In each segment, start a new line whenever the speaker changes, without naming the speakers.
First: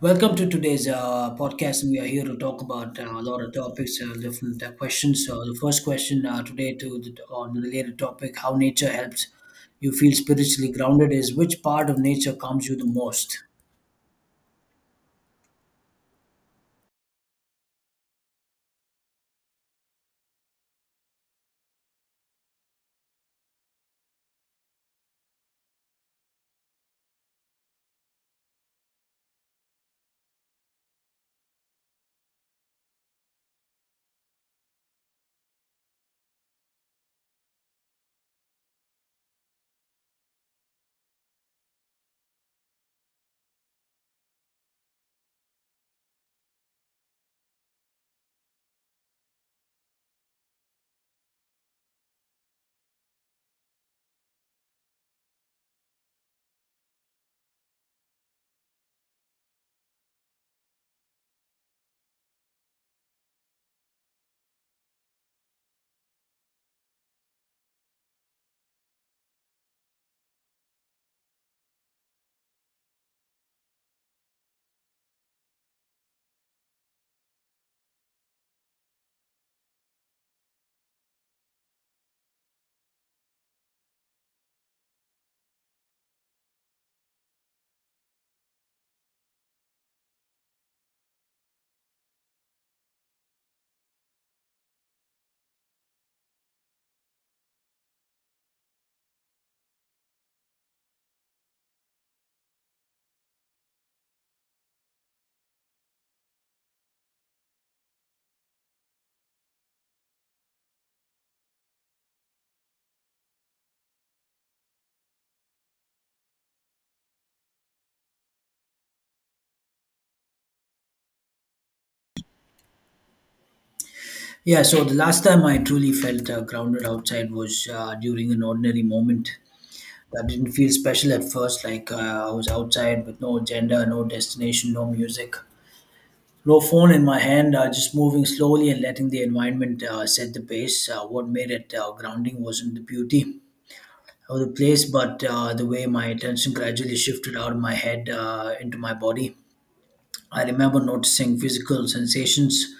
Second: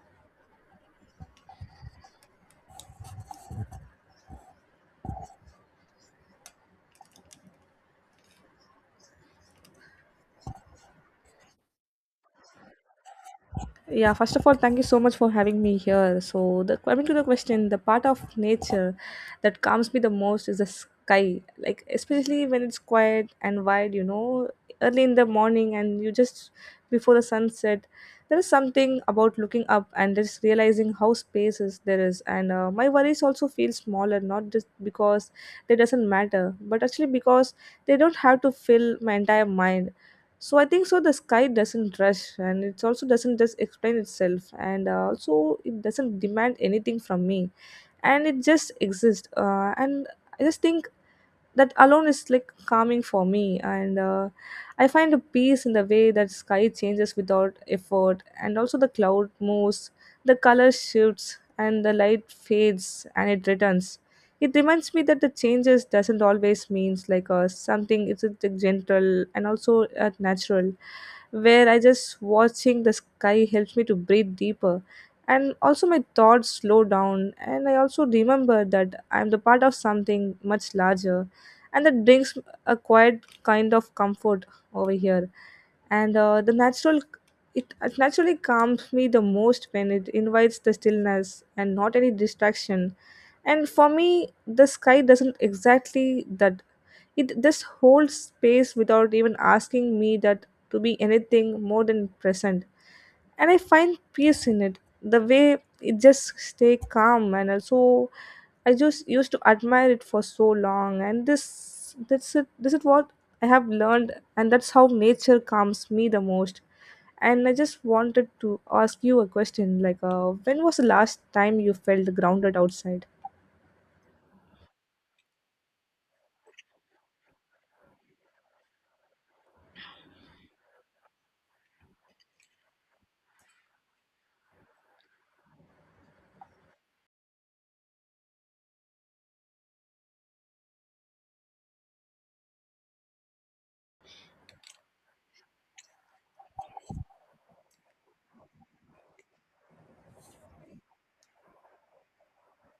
Welcome to today's podcast, and we are here to talk about a lot of topics, different questions. So, the first question today on the related topic, how nature helps you feel spiritually grounded, is which part of nature calms you the most?
Yeah, first of all, thank you so much for having me here. So, the, coming to the question, the part of nature that calms me the most is the sky. Like, especially when it's quiet and wide, you know, early in the morning and you just before the sunset, there is something about looking up and just realizing how spaces there is. And my worries also feel smaller, not just because they doesn't matter, but actually because they don't have to fill my entire mind so I think so the sky doesn't rush and it also doesn't just explain itself and also it doesn't demand anything from me and it just exists and I just think that alone is like calming for me and I find a peace in the way that sky changes without effort and also the cloud moves the color shifts and the light fades and it returns it reminds me that the changes doesn't always means like something it's gentle and also natural where I just watching the sky helps me to breathe deeper and also my thoughts slow down and I also remember that I'm the part of something much larger and that brings a quiet kind of comfort over here and the natural it naturally calms me the most when it invites the stillness and not any distraction and for me the sky doesn't exactly that it just holds space without even asking me that to be anything more than present and I find peace in it. The way it just stay calm and also I just used to admire it for so long and this that's it this is what I have learned and that's how nature calms me the most. And I just wanted to ask you a question like when was the last time you felt grounded outside?
Yeah, so the last time I truly felt grounded outside was during an ordinary moment. That didn't feel special at first, like I was outside with no agenda, no destination, no music. No phone in my hand, just moving slowly and letting the environment set the pace. What made it grounding wasn't the beauty of the place, but the way my attention gradually shifted out of my head into my body. I remember noticing physical sensations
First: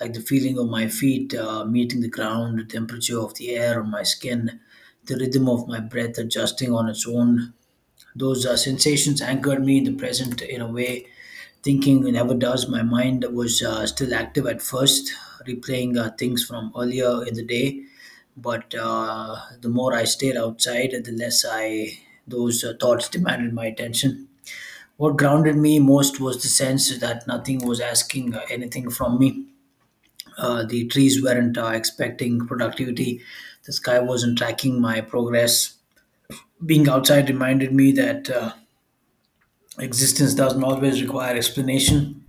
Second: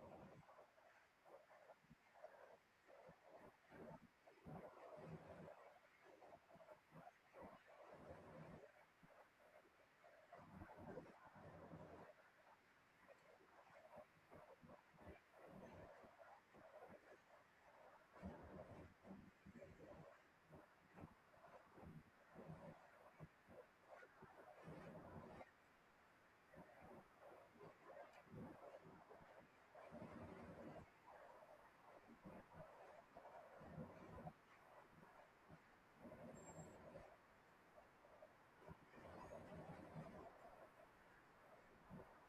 like the feeling of my feet meeting the ground, the temperature of the air on my skin, the rhythm of my breath adjusting on its own. Those sensations anchored me in the present in a way thinking never does. My mind was still active at first, replaying things from earlier in the day. But the more I stayed outside, the less I those thoughts demanded my attention. What grounded me most was the sense that nothing was asking anything from me. The trees weren't expecting productivity. The sky wasn't tracking my progress. Being outside reminded me that existence doesn't always require explanation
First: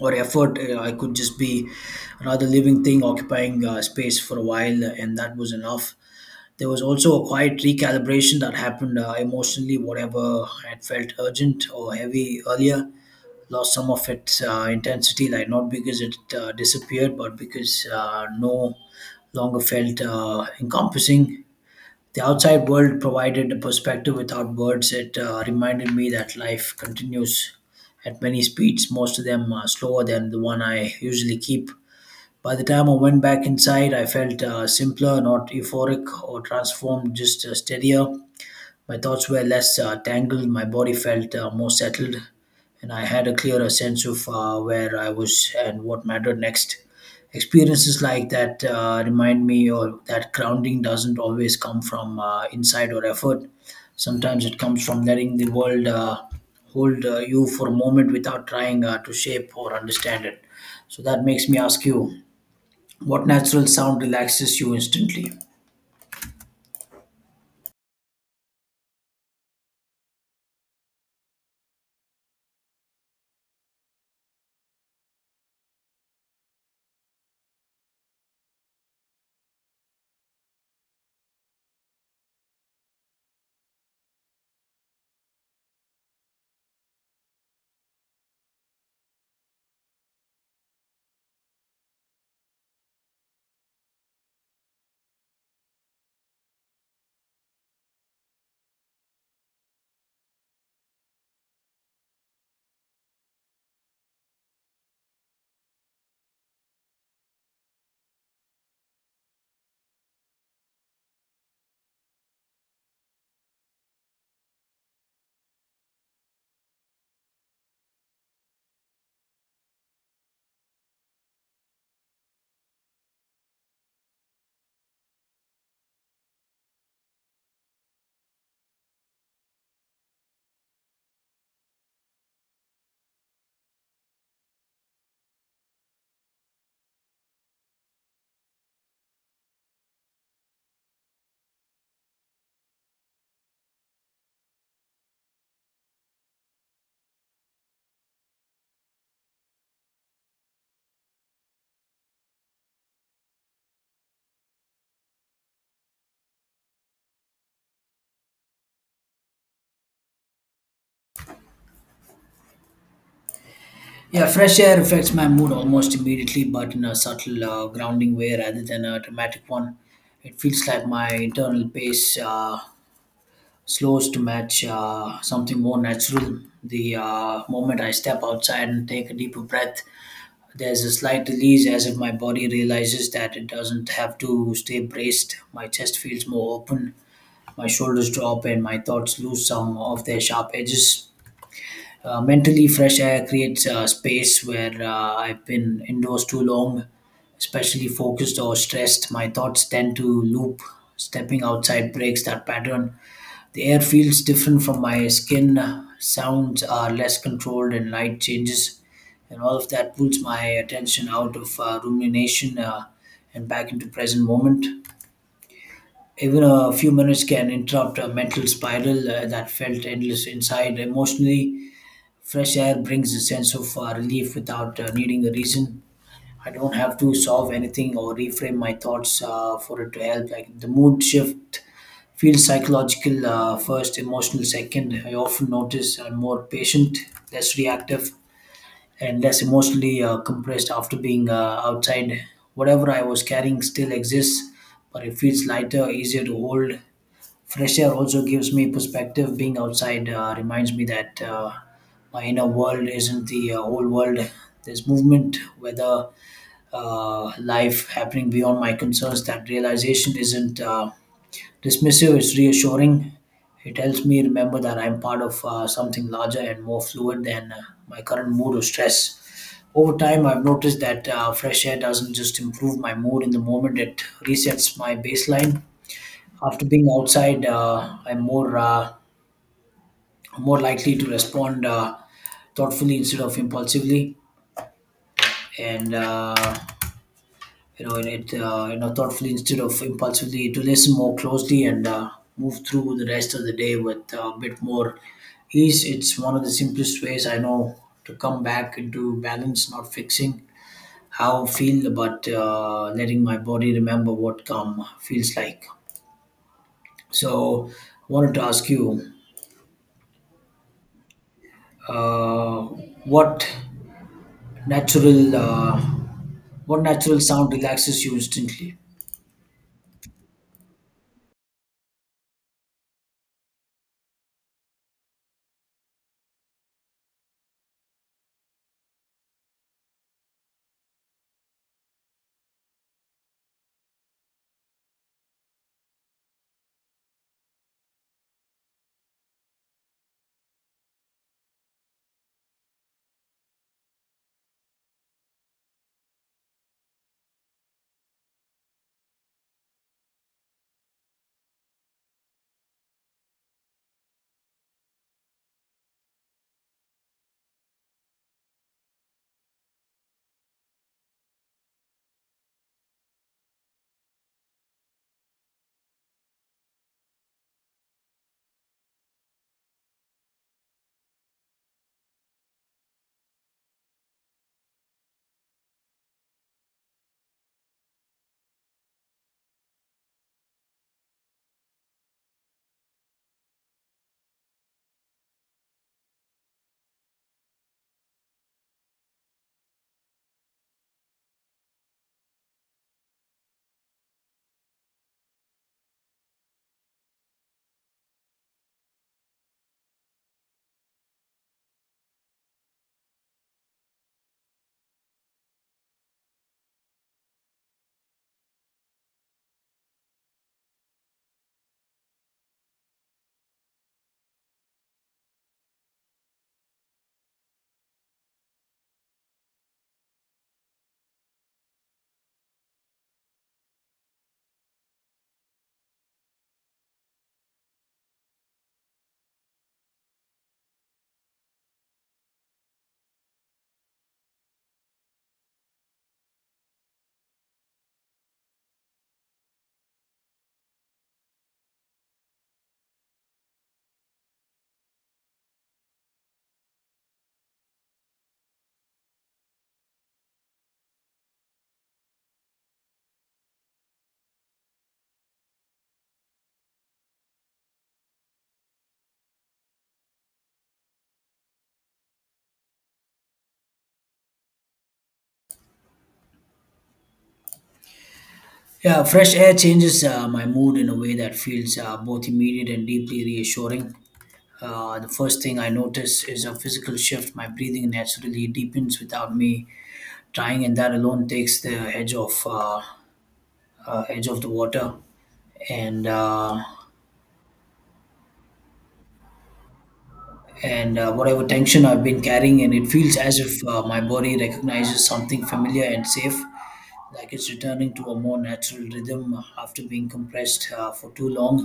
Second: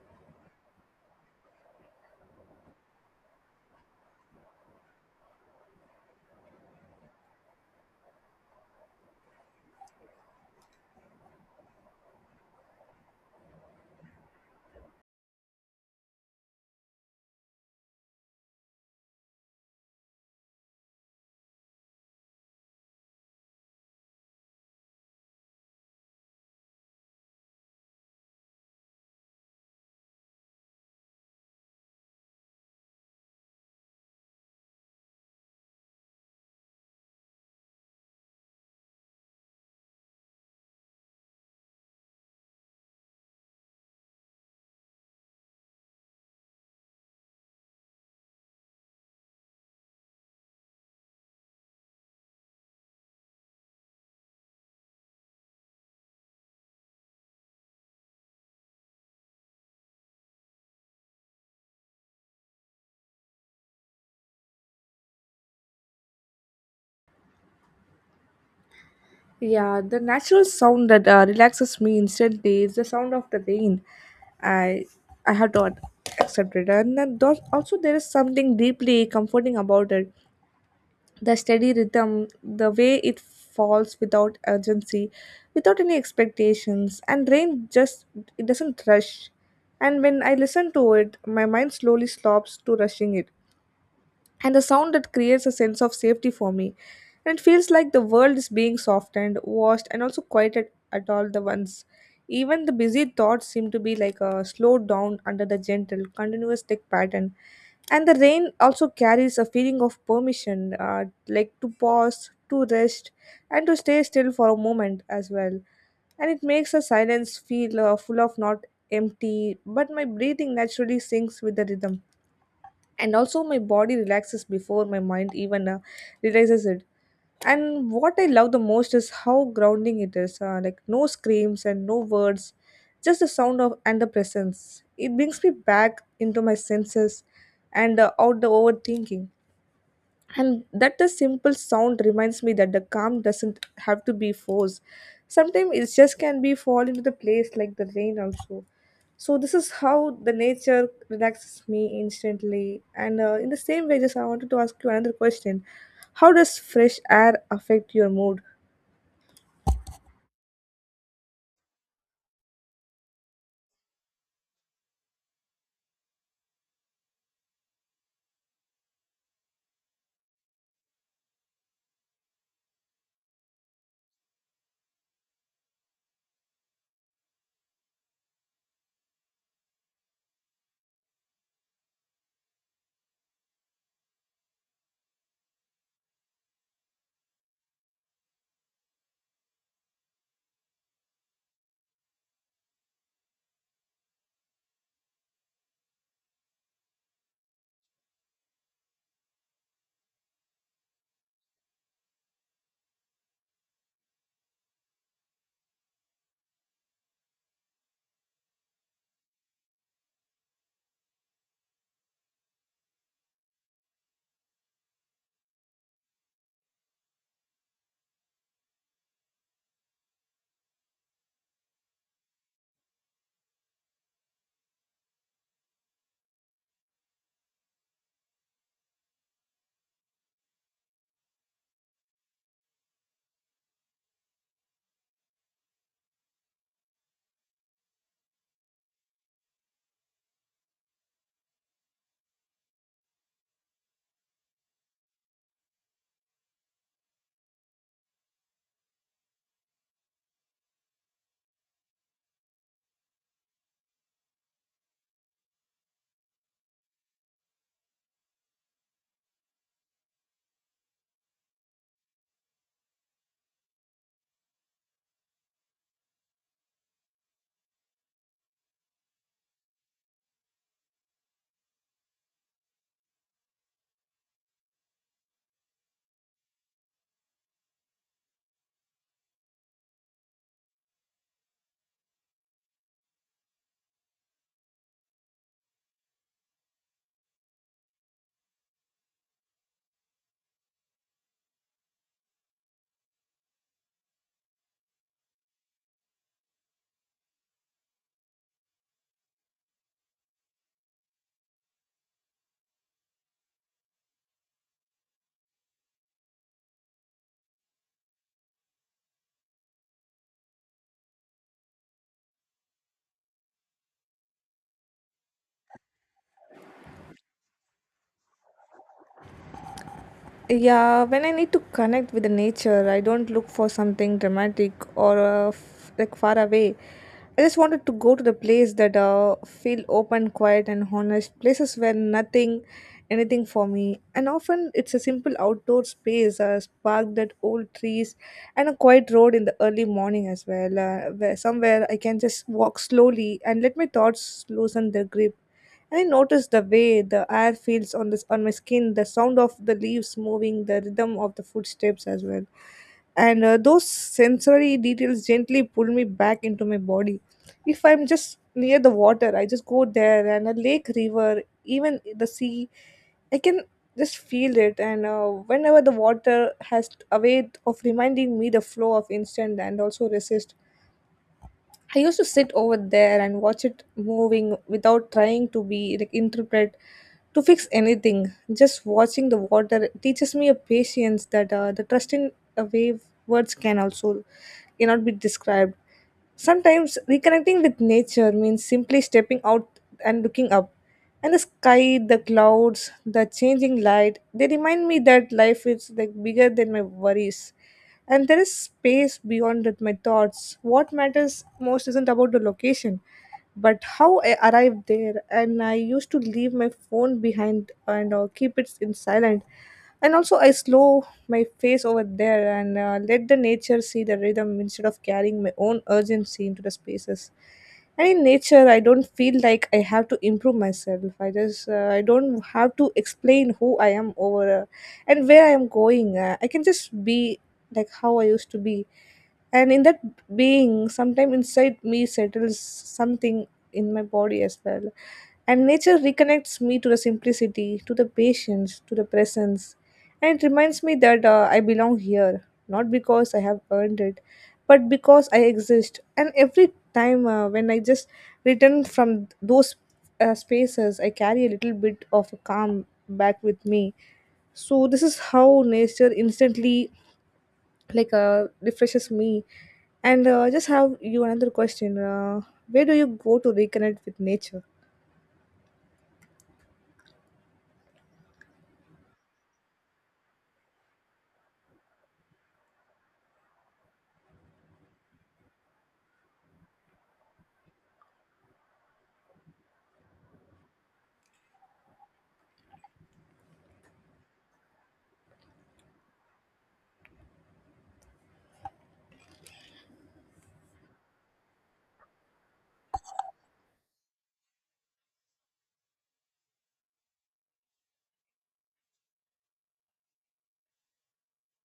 or effort. I could just be another living thing occupying space for a while, and that was enough. There was also a quiet recalibration that happened emotionally. Whatever had felt urgent or heavy earlier lost some of its intensity, like not because it disappeared, but because no longer felt encompassing. The outside world provided a perspective without words. It reminded me that life continues at many speeds, most of them are slower than the one I usually keep. By the time I went back inside, I felt simpler, not euphoric or transformed, just steadier. My thoughts were less tangled, my body felt more settled and I had a clearer sense of where I was and what mattered next. Experiences like that remind me or that grounding doesn't always come from insight or effort. Sometimes it comes from letting the world hold you for a moment without trying to shape or understand it. So that makes me ask you, what natural sound relaxes you instantly?
Yeah, the natural sound that relaxes me instantly is the sound of the rain. I I have to accept it, and then also there is something deeply comforting about it. The steady rhythm, the way it falls without urgency, without any expectations, and rain just it doesn't rush. And when I listen to it, my mind slowly stops to rushing it and a sound that creates a sense of safety for me. And it feels like the world is being softened, washed, and also quieted at all the once. Even the busy thoughts seem to be like a slowed down under the gentle, continuous thick pattern. And the rain also carries a feeling of permission, like to pause, to rest, and to stay still for a moment as well. And it makes the silence feel full of not empty, but my breathing naturally syncs with the rhythm and also my body relaxes before my mind even realizes it and what I love the most is how grounding it is like no screams and no words just the sound of and the presence it brings me back into my senses and out the overthinking and that the simple sound reminds me that the calm doesn't have to be forced sometimes it just can be fall into the place like the rain also so this is how the nature relaxes me instantly and in the same way just I wanted to ask you another question how does fresh air affect your mood.
Yeah, fresh air affects my mood almost immediately, but in a subtle, grounding way rather than a dramatic one. It feels like my internal pace slows to match something more natural. The moment I step outside and take a deeper breath, there's a slight release as if my body realizes that it doesn't have to stay braced. My chest feels more open, my shoulders drop, and my thoughts lose some of their sharp edges. Mentally, fresh air creates a space where I've been indoors too long, especially focused or stressed. My thoughts tend to loop. Stepping outside breaks that pattern. The air feels different from my skin. Sounds are less controlled and light changes. And all of that pulls my attention out of rumination and back into present moment. Even a few minutes can interrupt a mental spiral that felt endless inside emotionally. Fresh air brings a sense of relief without needing a reason. I don't have to solve anything or reframe my thoughts for it to help. Like the mood shift feels psychological first, emotional second. I often notice I'm more patient, less reactive, and less emotionally compressed after being outside. Whatever I was carrying still exists, but it feels lighter, easier to hold. Fresh air also gives me perspective. Being outside reminds me that my inner world isn't the whole world. There's movement, weather, life happening beyond my concerns. That realization isn't dismissive, it's reassuring. It helps me remember that I'm part of something larger and more fluid than my current mood or stress. Over time, I've noticed that fresh air doesn't just improve my mood in the moment, it resets my baseline after being outside, I'm more likely to respond thoughtfully instead of impulsively, and it thoughtfully instead of impulsively to listen more closely and move through the rest of the day with a bit more ease. It's one of the simplest ways I know to come back into balance, not fixing how I feel, but letting my body remember what calm feels like. So, I wanted to ask you. Uh, what natural what natural sound relaxes you instantly?
Yeah, when I need to connect with the nature, I don't look for something dramatic or like far away. I just wanted to go to the place that feel open, quiet, and honest. Places where nothing, anything for me. And often it's a simple outdoor space, a park that old trees, and a quiet road in the early morning as well. Where somewhere I can just walk slowly and let my thoughts loosen their grip. And I noticed the way the air feels on this on my skin, the sound of the leaves moving, the rhythm of the footsteps as well. And those sensory details gently pull me back into my body. If I'm just near the water, I just go there and a lake, river, even the sea, I can just feel it. And whenever the water has a way of reminding me the flow of instant and also resist I used to sit over there and watch it moving without trying to be like interpret to fix anything. Just watching the water teaches me a patience that the trust in a wave words can also cannot be described. Sometimes reconnecting with nature means simply stepping out and looking up. And the sky, the clouds, the changing light, they remind me that life is like bigger than my worries. And there is space beyond that my thoughts. What matters most isn't about the location, but how I arrived there. And I used to leave my phone behind and keep it in silent. And also I slow my face over there and let the nature see the rhythm instead of carrying my own urgency into the spaces and in nature I don't feel like I have to improve myself I just I don't have to explain who I am over and where I am going I can just be like how I used to be and in that being sometime inside me settles something in my body as well and nature reconnects me to the simplicity to the patience to the presence and it reminds me that I belong here not because I have earned it but because I exist and every time when I just return from those spaces I carry a little bit of a calm back with me so this is how nature instantly like refreshes me and just have you another question, where do you go to reconnect with nature.
Yeah, fresh air changes my mood in a way that feels both immediate and deeply reassuring. The first thing I notice is a physical shift. My breathing naturally deepens without me trying, and that alone takes the edge off edge of the water and uh, and whatever tension I've been carrying, and it feels as if my body recognizes something familiar and safe. Like it's returning to a more natural rhythm after being compressed for too long.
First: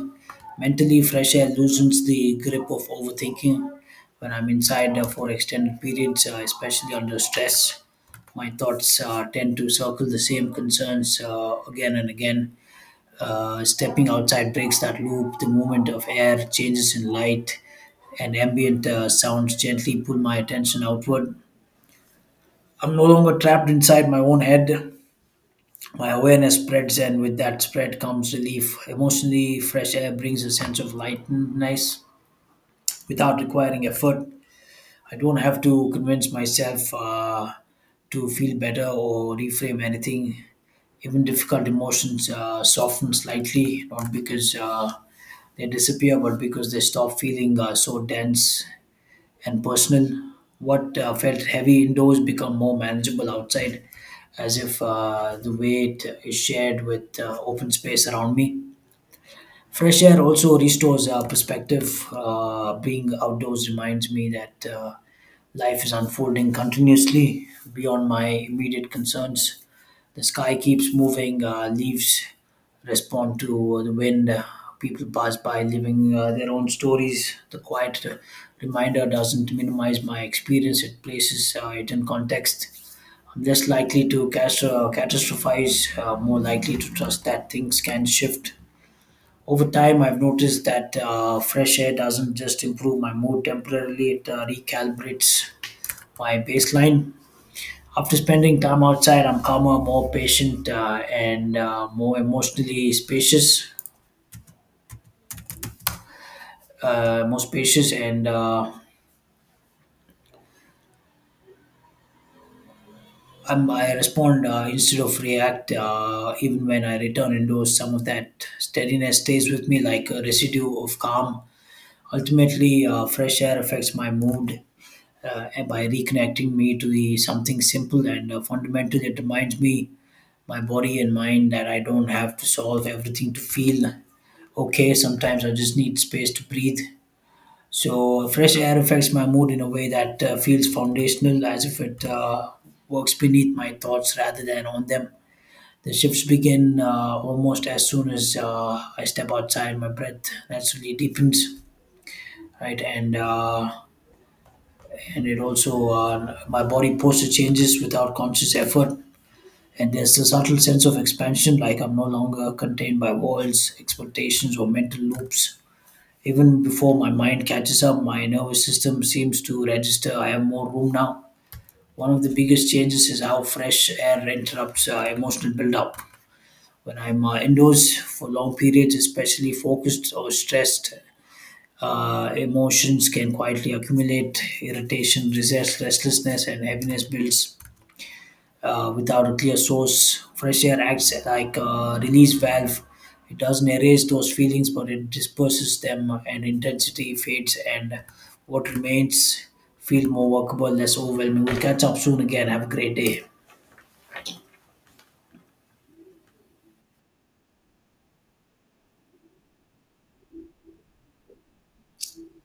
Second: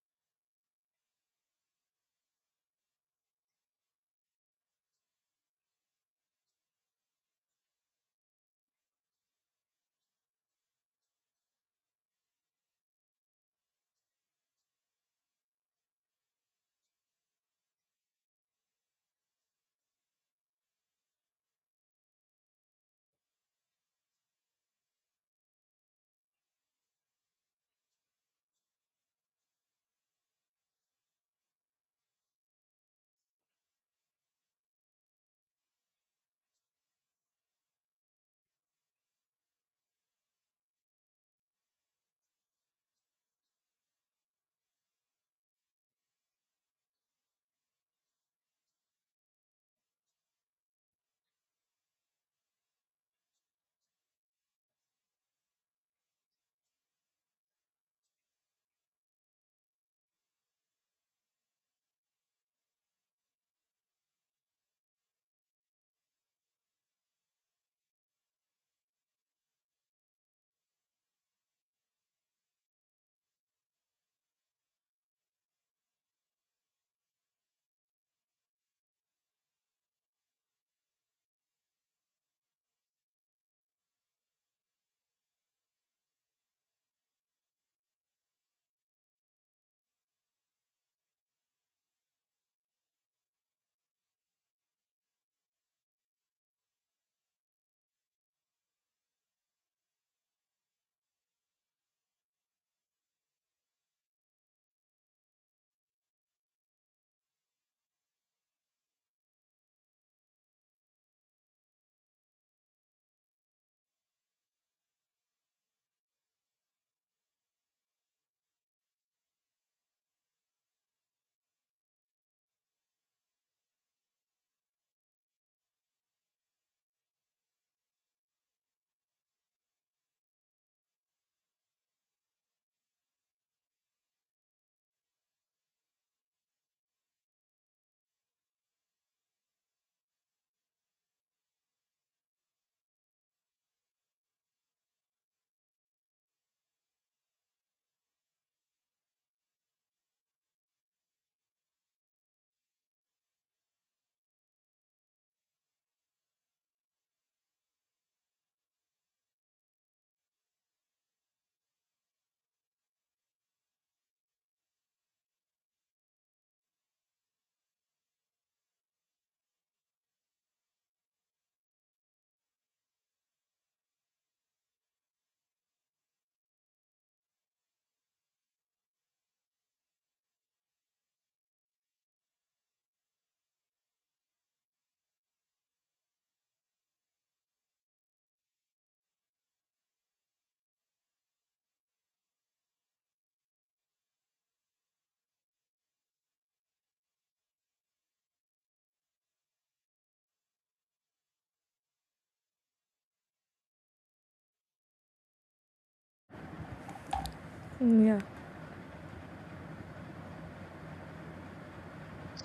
Mentally, fresh air loosens the grip of overthinking. When I'm inside for extended periods, especially under stress, my thoughts tend to circle the same concerns again and again. Stepping outside breaks that loop. The movement of air, changes in light, and ambient sounds gently pull my attention outward. I'm no longer trapped inside my own head my awareness spreads, and with that spread comes relief. Emotionally, fresh air brings a sense of lightness without requiring effort. I don't have to convince myself to feel better or reframe anything. Even difficult emotions soften slightly, not because they disappear, but because they stop feeling so dense and personal. What felt heavy indoors become more manageable outside, as if the weight is shared with open space around me. Fresh air also restores perspective. Being outdoors reminds me that life is unfolding continuously beyond my immediate concerns. The sky keeps moving, leaves respond to the wind, people pass by living their own stories. The quiet reminder doesn't minimize my experience, it places it in context. I'm less likely to catastrophize, more likely to trust that things can shift. Over time, I've noticed that fresh air doesn't just improve my mood temporarily, it recalibrates my baseline. After spending time outside, I'm calmer, more patient, and more emotionally spacious, more spacious, and I respond instead of react. Even when I return indoors, some of that steadiness stays with me like a residue of calm. Ultimately, fresh air affects my mood and by reconnecting me to the something simple and fundamental. It reminds me, my body and mind, that I don't have to solve everything to feel okay, sometimes I just need space to breathe. So, fresh air affects my mood in a way that feels foundational, as if it works beneath my thoughts rather than on them. The shifts begin almost as soon as I step outside. My breath naturally deepens, right, and it also my body posture changes without conscious effort. And there's a subtle sense of expansion, like I'm no longer contained by walls, expectations, or mental loops. Even before my mind catches up, my nervous system seems to register I have more room now. One of the biggest changes is how fresh air interrupts emotional buildup. When I'm indoors for long periods, especially focused or stressed, emotions can quietly accumulate. Irritation, resist, restlessness, and heaviness builds without a clear source. Fresh air acts like a release valve. It doesn't erase those feelings, but it disperses them, and intensity fades, and what remains feel more workable, less overwhelming. We'll catch up soon again. Have a great day.
Mm, yeah.